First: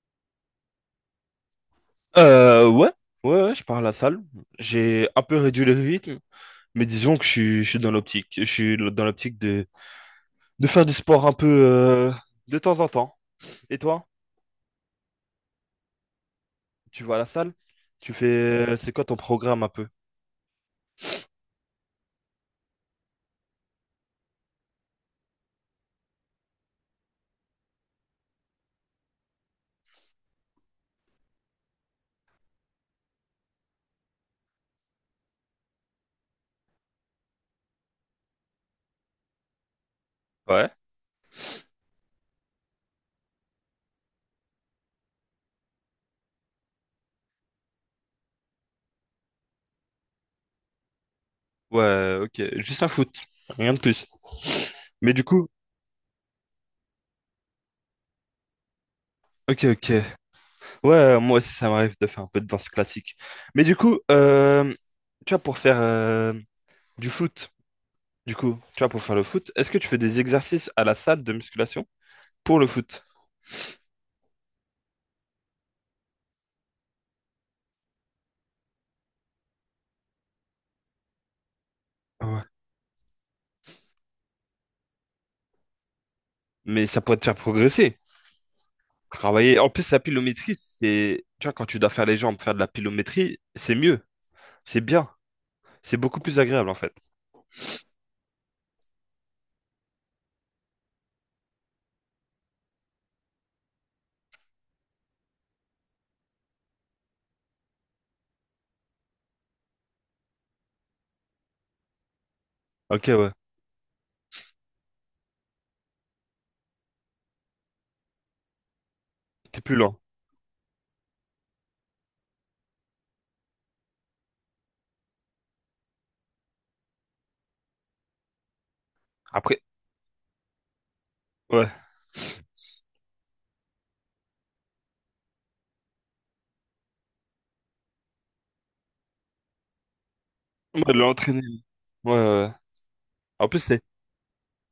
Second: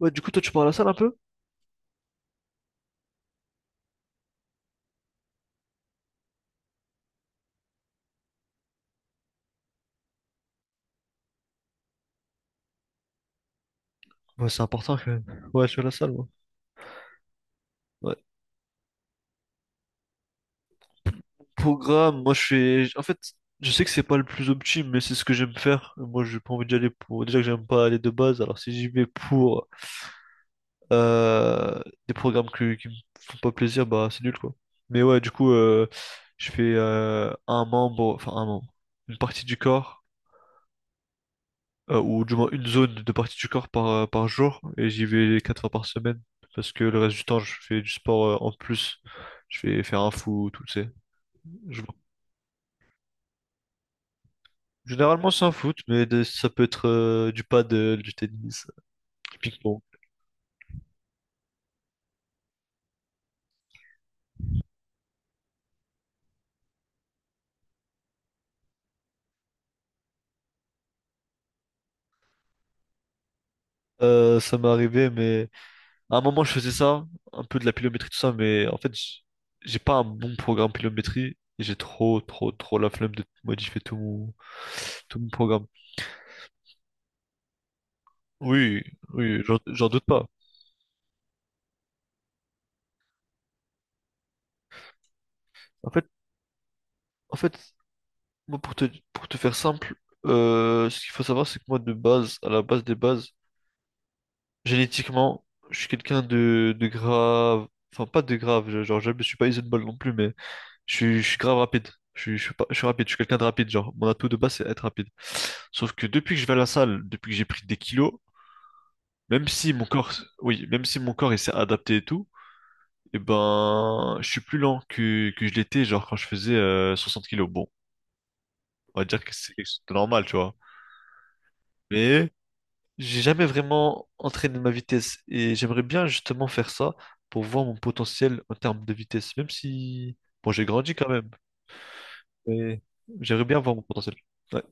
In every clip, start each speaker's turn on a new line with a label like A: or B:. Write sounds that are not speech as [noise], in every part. A: Ouais, du coup, toi, tu pars à la salle un peu?
B: Euh, ouais, ouais, je pars à la salle. J'ai un peu réduit le rythme, mais disons que je suis dans l'optique. Je suis dans l'optique de faire du sport un peu de temps en temps. Et toi,
A: Ouais, c'est important quand même. Ouais, je suis à la salle, moi.
B: tu vas à la salle? Tu
A: Ouais.
B: fais, c'est quoi ton programme un peu?
A: Programme, moi, je fais... En fait, je sais que c'est pas le plus optime, mais c'est ce que j'aime faire. Moi, j'ai pas envie d'y aller pour... Déjà que j'aime pas aller de base, alors si j'y vais pour euh, des qui me font pas plaisir, bah, c'est nul, quoi. Mais ouais, du coup, je fais un membre... Enfin, un membre. Une partie du corps.
B: Ouais,
A: Euh, ou du moins une zone de partie du corps par, par jour, et j'y vais 4 fois par semaine, parce que le reste du temps, je fais du sport en plus. Je vais faire un foot, tout, tu sais. Je-
B: ouais, ok. Juste un foot, rien de plus. Mais du
A: Généralement, c'est
B: coup,
A: un foot, mais ça peut être du paddle, du tennis, du
B: ok,
A: ping-pong.
B: ok. Ouais, moi aussi, ça m'arrive de faire un peu de danse classique. Mais du coup, tu vois, pour faire du foot, du coup, tu vois, pour faire le foot, est-ce que tu fais des exercices à la salle de musculation? Pour le foot.
A: Ça m'est arrivé, mais à un moment, je faisais ça, un peu de la pilométrie, tout ça, mais en fait, j'ai pas un bon programme pilométrie, et j'ai trop,
B: Ouais.
A: trop, trop la flemme de modifier tout mon programme.
B: Mais ça pourrait te faire progresser.
A: Oui, oui, j'en
B: Travailler. En
A: j'en
B: plus, la
A: doute pas.
B: pilométrie, c'est... Tu vois, quand tu dois faire les jambes, faire de la pilométrie, c'est mieux. C'est bien.
A: En
B: C'est
A: fait,
B: beaucoup plus agréable, en fait.
A: en fait, moi, pour te faire simple, ce qu'il faut savoir, c'est que moi, de base, à la base des bases, génétiquement, je suis quelqu'un de grave. Enfin, pas de grave, genre, je ne suis pas Isenball non plus, mais je suis grave rapide. Je suis pas- je suis rapide,
B: Ok,
A: je suis
B: ouais.
A: quelqu'un de rapide, genre, mon atout de base, c'est être rapide. Sauf que depuis que je vais à la salle, depuis que j'ai pris des kilos, même
B: T'es
A: si
B: plus
A: mon
B: lent.
A: corps, oui, même si mon corps, il s'est adapté et tout, et ben, je suis plus lent que je l'étais, genre, quand je faisais 60 kilos. Bon, on va dire que c'est
B: Après,
A: c'est normal, tu vois.
B: ouais.
A: Mais j'ai jamais vraiment entraîné ma vitesse et j'aimerais bien justement faire ça pour voir mon potentiel en termes de vitesse, même si, bon, j'ai
B: Ouais, de
A: grandi quand même,
B: l'entraîner. Ouais, ouais, ouais.
A: mais j'aimerais
B: En plus,
A: bien voir
B: c'est...
A: mon potentiel. Ouais.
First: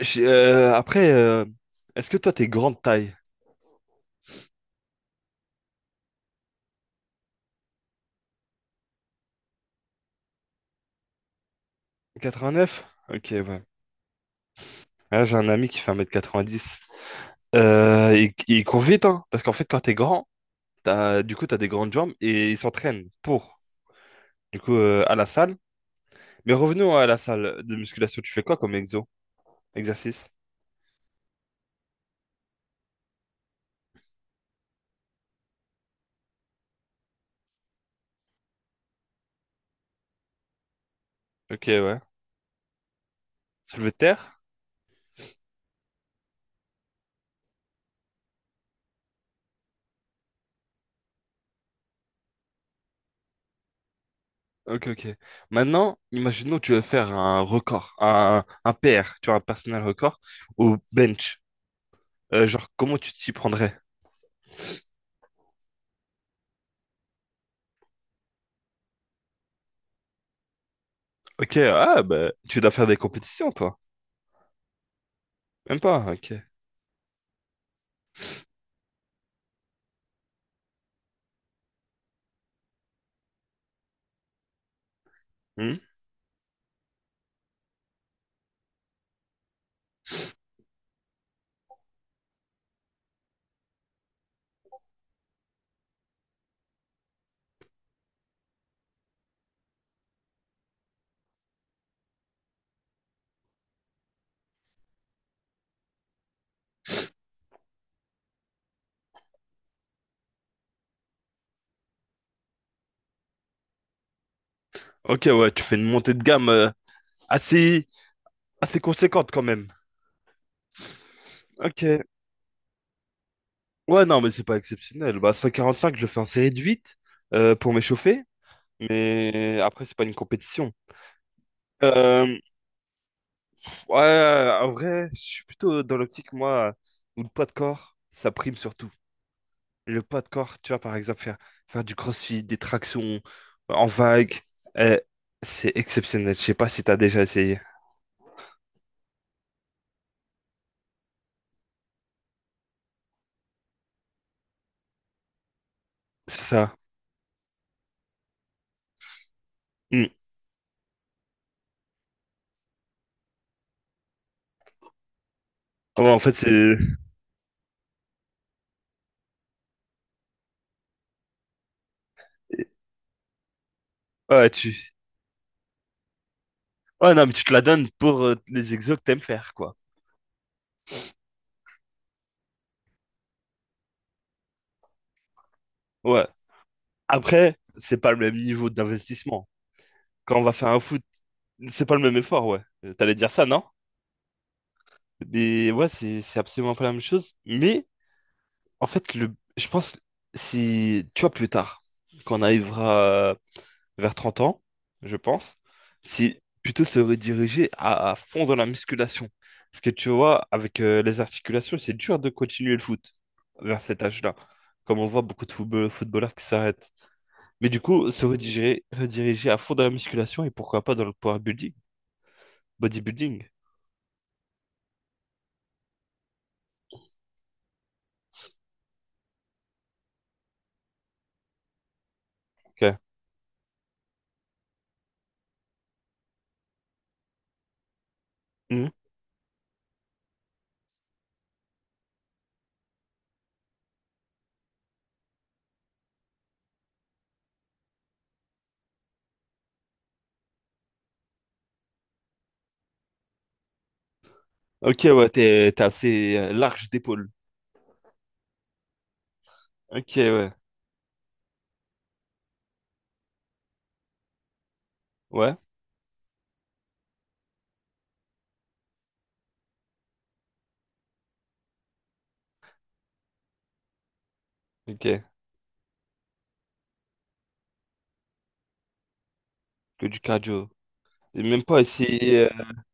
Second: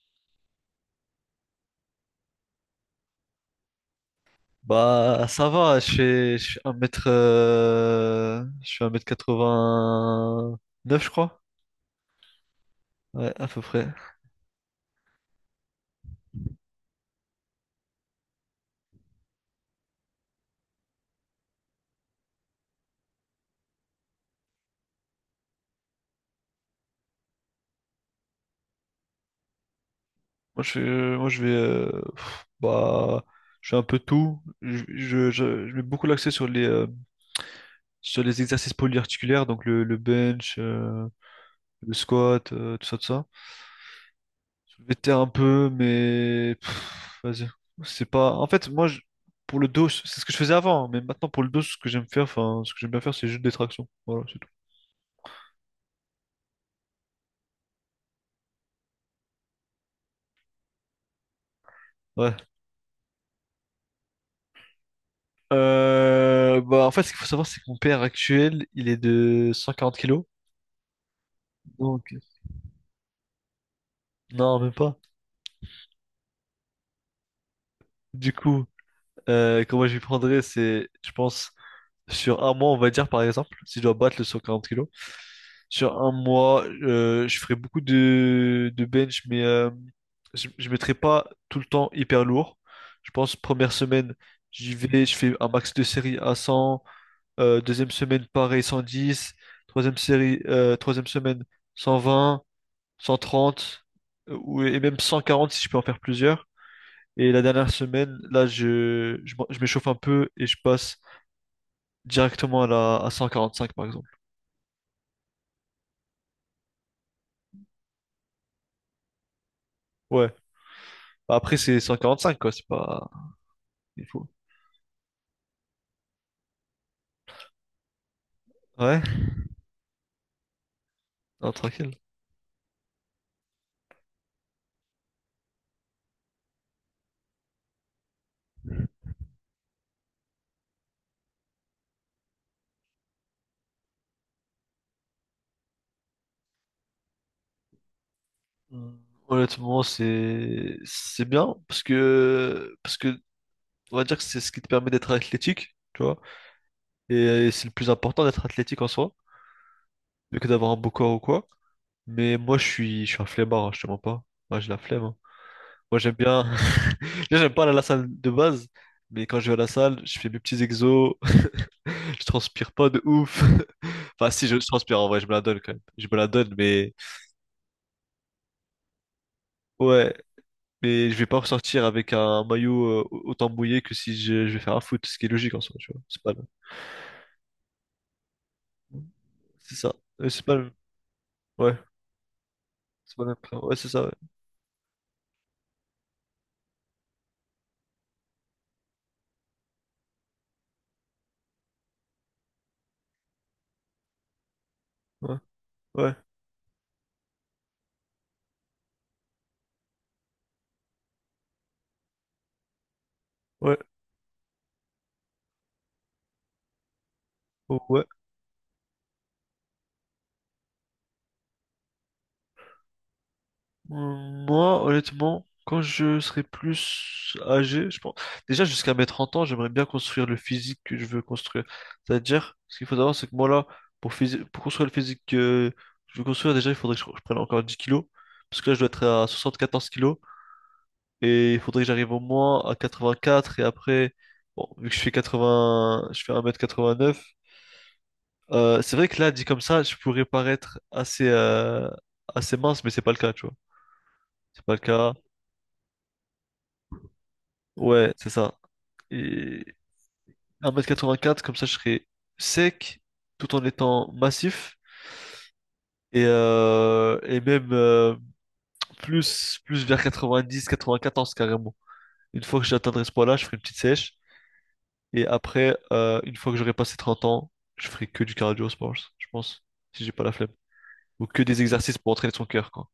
B: j'ai- euh, après, euh, est-ce que toi, t'es grande taille?
A: Bah, ça va, je fais 1m, je fais 1m89 je crois.
B: 89? Ok,
A: Ouais, à peu
B: ouais.
A: près.
B: Là, j'ai un ami qui fait 1 m 90. Il court vite, hein, parce qu'en fait, quand t'es grand, t'as des grandes jambes et il s'entraîne pour. Du coup, à la salle, mais revenons à la salle de musculation. Tu fais quoi comme exo? Exercice?
A: Moi, je vais, bah, je fais un peu tout. Je mets beaucoup l'accent sur sur les exercices polyarticulaires, donc le bench,
B: Ok,
A: le
B: ouais.
A: squat, euh, tout ça.
B: Soulevé de terre?
A: Soulevé de terre un peu, mais pff, vas-y. C'est pas. En fait, pour le dos, c'est ce que je faisais avant, hein, mais maintenant pour le dos, ce que j'aime faire, enfin, ce que j'aime bien faire, c'est juste des tractions. Voilà, c'est tout.
B: Ok, ok. Maintenant, imaginons que tu veux faire un record, un PR, tu vois, un personal record, au bench.
A: Ouais.
B: Genre, comment tu t'y prendrais?
A: Bah, en fait, ce qu'il faut savoir, c'est que mon père actuel, il est de 140 kilos.
B: Ok, ah,
A: Donc,
B: bah, tu dois faire des compétitions, toi.
A: non, même pas.
B: Même pas, ok.
A: Du coup, comment je lui prendrais, c'est, je pense, sur un mois, on va dire, par exemple, si je dois battre le 140 kilos.
B: Hmm.
A: Sur un mois, je ferai beaucoup de bench, mais je ne mettrai pas tout le temps hyper lourd. Je pense première semaine, j'y vais, je fais un max de séries à 100. Deuxième semaine, pareil, 110. Troisième semaine, 120, 130, et même 140 si je peux en faire plusieurs. Et la dernière semaine, là, je m'échauffe un peu et je passe directement à 145, par exemple.
B: Ok, ouais, tu fais une montée de gamme assez, assez conséquente quand même.
A: Ouais. Bah, après, c'est
B: Ok.
A: 145, quoi. C'est pas...
B: Ouais, non, mais c'est pas exceptionnel. Bah, 145, je le fais en série de 8 pour m'échauffer.
A: Ouais,
B: Mais après, c'est pas une compétition.
A: non, tranquille.
B: Euh, ouais, en vrai, je suis plutôt dans l'optique, moi, où le poids de corps, ça prime surtout. Le poids de corps, tu vois, par exemple, faire du crossfit, des tractions en vague, euh, c'est exceptionnel. Je sais pas si t'as déjà essayé.
A: Hmm, honnêtement, c'est bien parce que on va dire que c'est ce qui te permet d'être athlétique, tu vois.
B: C'est ça.
A: Et, c'est le plus important d'être athlétique en soi,
B: Hmm.
A: plus que d'avoir un beau corps ou quoi. Mais moi, je suis un flemmard, hein, je te mens pas. Moi, j'ai la flemme, hein. Moi,
B: Ouais,
A: j'aime
B: en fait,
A: bien.
B: c'est...
A: [laughs] Déjà, j'aime pas aller à la salle de base, mais quand je vais à la salle, je fais mes petits exos. [laughs] Je transpire pas de ouf. [laughs] Enfin, si
B: Ouais,
A: je
B: tu...
A: transpire en vrai, je me la donne quand même. Je me la donne, mais
B: Ouais, non, mais tu te la donnes pour les exos que t'aimes faire, quoi.
A: ouais, mais je vais pas ressortir avec un maillot autant mouillé que si je vais faire un foot, ce qui est logique en soi, tu vois.
B: Ouais. Après, c'est pas le même niveau d'investissement.
A: C'est ça.
B: Quand on
A: C'est
B: va
A: pas
B: faire
A: le-
B: un foot,
A: Ouais.
B: c'est pas le même effort, ouais. T'allais
A: C'est pas
B: dire
A: le-
B: ça, non?
A: Ouais, c'est ça, ouais.
B: Mais ouais, c'est absolument pas la même chose. Mais en fait, le, je pense, si, tu vois, plus tard, quand on arrivera vers 30 ans, je
A: Ouais.
B: pense,
A: Ouais.
B: si plutôt se rediriger à fond dans la musculation. Parce que tu vois, avec les articulations, c'est dur de continuer le foot
A: Ouais.
B: vers cet âge-là. Comme on voit beaucoup de footballeurs qui s'arrêtent. Mais
A: Oh,
B: du
A: ouais.
B: coup, rediriger à fond dans la musculation et pourquoi pas dans le power building, bodybuilding.
A: Moi, honnêtement, quand je serai plus âgé, je pense. Déjà, jusqu'à mes 30 ans, j'aimerais bien construire le physique que je veux construire. C'est-à-dire, ce qu'il faut
B: Ok,
A: savoir, c'est que moi, là, pour construire le physique que je veux construire, déjà, il faudrait que je prenne encore 10 kilos. Parce que là, je dois
B: mhm.
A: être à 14 kilos. Et il faudrait que j'arrive au moins à 84. Et après, bon, vu que je fais 80, je fais 1m89. Euh, c'est vrai que là, dit comme ça, je pourrais paraître assez mince, mais c'est pas le cas, tu vois. C'est pas le
B: Ok,
A: cas.
B: ouais, t'es assez large d'épaule.
A: Ouais, c'est ça. Et
B: Ok, ouais.
A: 1m84, comme ça, je serais sec, tout en étant massif.
B: Ouais,
A: Et même plus, plus vers 90, 94 carrément. Une fois que j'atteindrai ce poids-là, je ferai une petite sèche.
B: ok.
A: Et après, une fois que j'aurai passé 30 ans, je ferai que du cardio, je pense, si
B: Que
A: j'ai
B: du
A: pas la flemme.
B: cardio.
A: Ou que
B: Et
A: des
B: même pas
A: exercices pour entraîner
B: essayer.
A: son cœur, quoi.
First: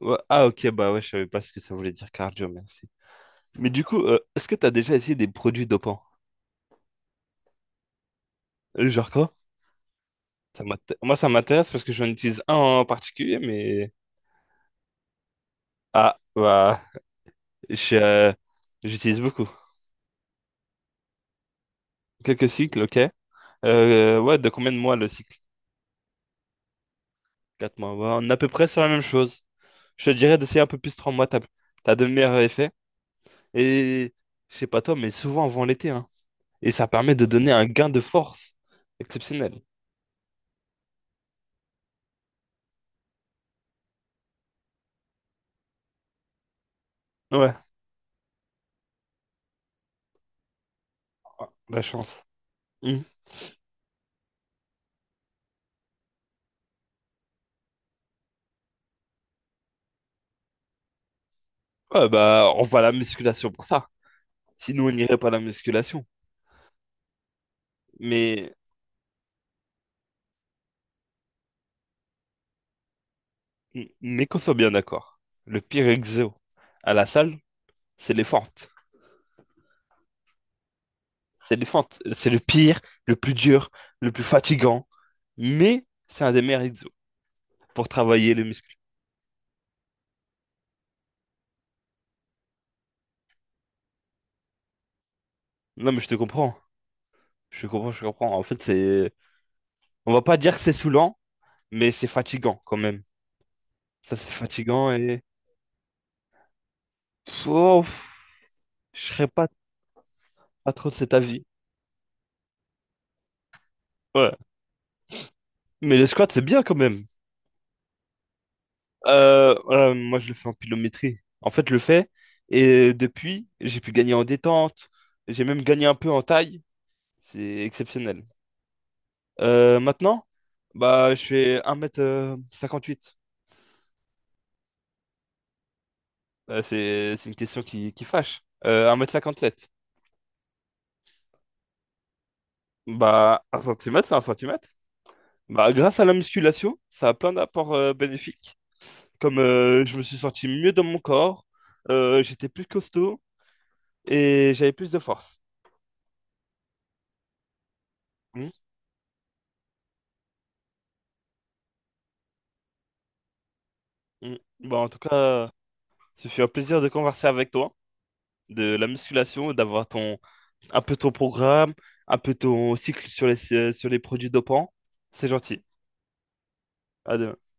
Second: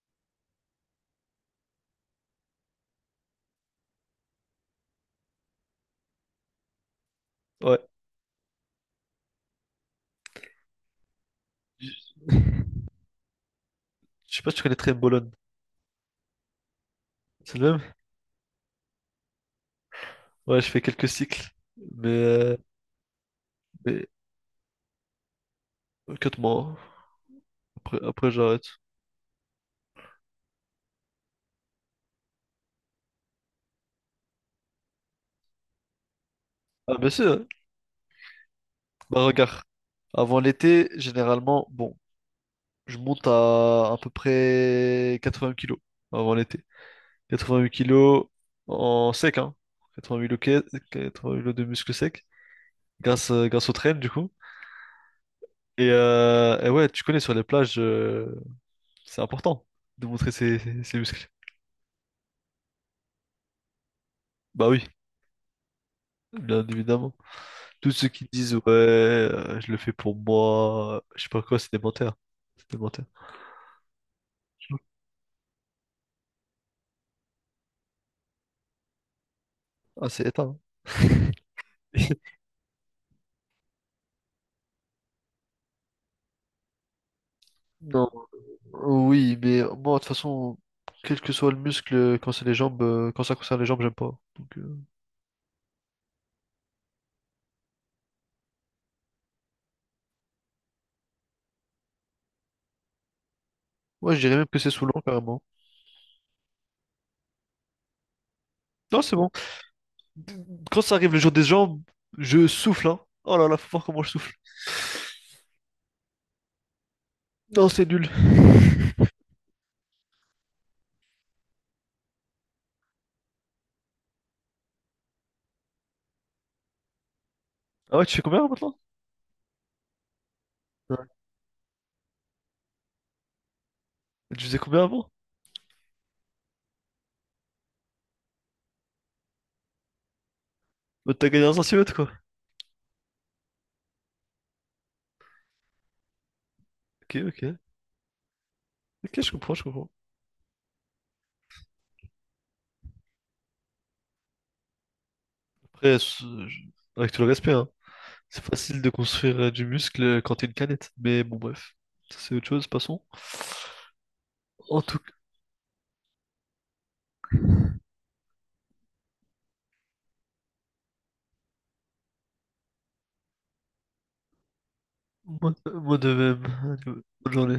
B: Ouais, ah, ok, bah ouais, je savais pas ce que ça voulait dire cardio, merci. Mais du coup, est-ce que t'as déjà essayé des produits dopants?
A: Ouais.
B: Genre quoi? Moi, ça m'intéresse parce que
A: Je
B: j'en utilise un en particulier, mais...
A: je sais pas si tu connais très Bolone.
B: Ah, bah...
A: C'est le même?
B: je, euh, j'utilise beaucoup.
A: Ouais, je fais quelques cycles. Mais,
B: Quelques cycles, ok.
A: mais
B: Ouais, de combien de mois le cycle?
A: ok, 4 mois, hein.
B: 4 mois. Ouais, on
A: Après
B: est à peu près
A: j'arrête.
B: sur la même chose. Je te dirais d'essayer un peu plus 3 mois, t'as de meilleurs effets. Et je sais pas toi, mais souvent avant l'été, hein. Et ça
A: Ah, bien
B: permet de
A: sûr, hein.
B: donner un gain de force
A: Bah,
B: exceptionnel.
A: regarde. Avant l'été, généralement, bon, je monte à peu près 80 kilos avant l'été.
B: Ouais.
A: 88 kilos en sec, hein. 88 kilos, 88
B: Ah,
A: kilos de
B: la
A: muscles secs.
B: chance. Hmm.
A: Grâce au train, du coup. Et, ouais, tu connais sur les plages, c'est important de montrer ses muscles.
B: Ouais, bah, on va à la musculation pour ça.
A: Bah oui,
B: Sinon, on n'irait pas à la musculation.
A: bien évidemment. Tous ceux qui
B: Mais,
A: disent ouais, je le fais pour moi, je sais pas quoi, c'est des menteurs. C'est des menteurs.
B: mais qu'on soit bien d'accord. Le pire exo à la salle, c'est les fentes.
A: Ah, c'est éteint.
B: C'est les fentes. C'est
A: [laughs]
B: le pire, le plus dur, le plus fatigant. Mais c'est un des meilleurs exos pour
A: Non,
B: travailler les muscles.
A: oui, mais moi, de toute façon, quel que soit le muscle, quand ça concerne les jambes, j'aime pas. Donc,
B: Non, mais je te comprends. Je comprends. En fait, c'est... On va pas dire que c'est saoulant, mais c'est fatigant quand même.
A: ouais,
B: Ça,
A: je
B: c'est
A: dirais même que c'est
B: fatigant
A: saoulant,
B: et...
A: carrément.
B: Pff, oh, pff, je
A: Non, c'est
B: serais
A: bon.
B: pas, pas
A: Quand
B: trop
A: ça
B: de
A: arrive
B: cet
A: le jour des
B: avis.
A: jambes, je souffle, hein. Oh là là, faut voir comment je souffle.
B: Ouais. Mais le squat, c'est bien quand même.
A: Non, c'est nul.
B: Moi, je le fais en pilométrie. En fait, je le fais. Et depuis, j'ai pu gagner en détente. J'ai même gagné un peu en taille. C'est
A: Ah ouais, tu fais
B: exceptionnel.
A: combien maintenant?
B: Maintenant, bah, je fais 1 m 58.
A: Tu faisais combien avant?
B: C'est une question qui fâche. 1 m 57.
A: Bah, t'as gagné un centimètre, quoi.
B: Bah, un centimètre, c'est un centimètre. Bah, grâce à la musculation, ça a
A: Ok,
B: plein
A: ok.
B: d'apports bénéfiques.
A: Ok, je
B: Comme
A: comprends, je comprends.
B: je me suis senti mieux dans mon corps, j'étais plus costaud et j'avais plus de force.
A: Après, avec tout le respect, hein, c'est
B: Hmm.
A: facile de construire du muscle quand t'es une canette. Mais bon, bref. Ça, c'est autre chose, passons.
B: Mm. Bon,
A: En
B: en tout
A: tout cas,
B: cas, ce fut un plaisir de converser avec toi, de la musculation, d'avoir ton un peu ton programme, un peu ton cycle sur les produits dopants. C'est gentil.
A: moi de même. Allez,
B: À
A: bonne
B: demain.
A: journée.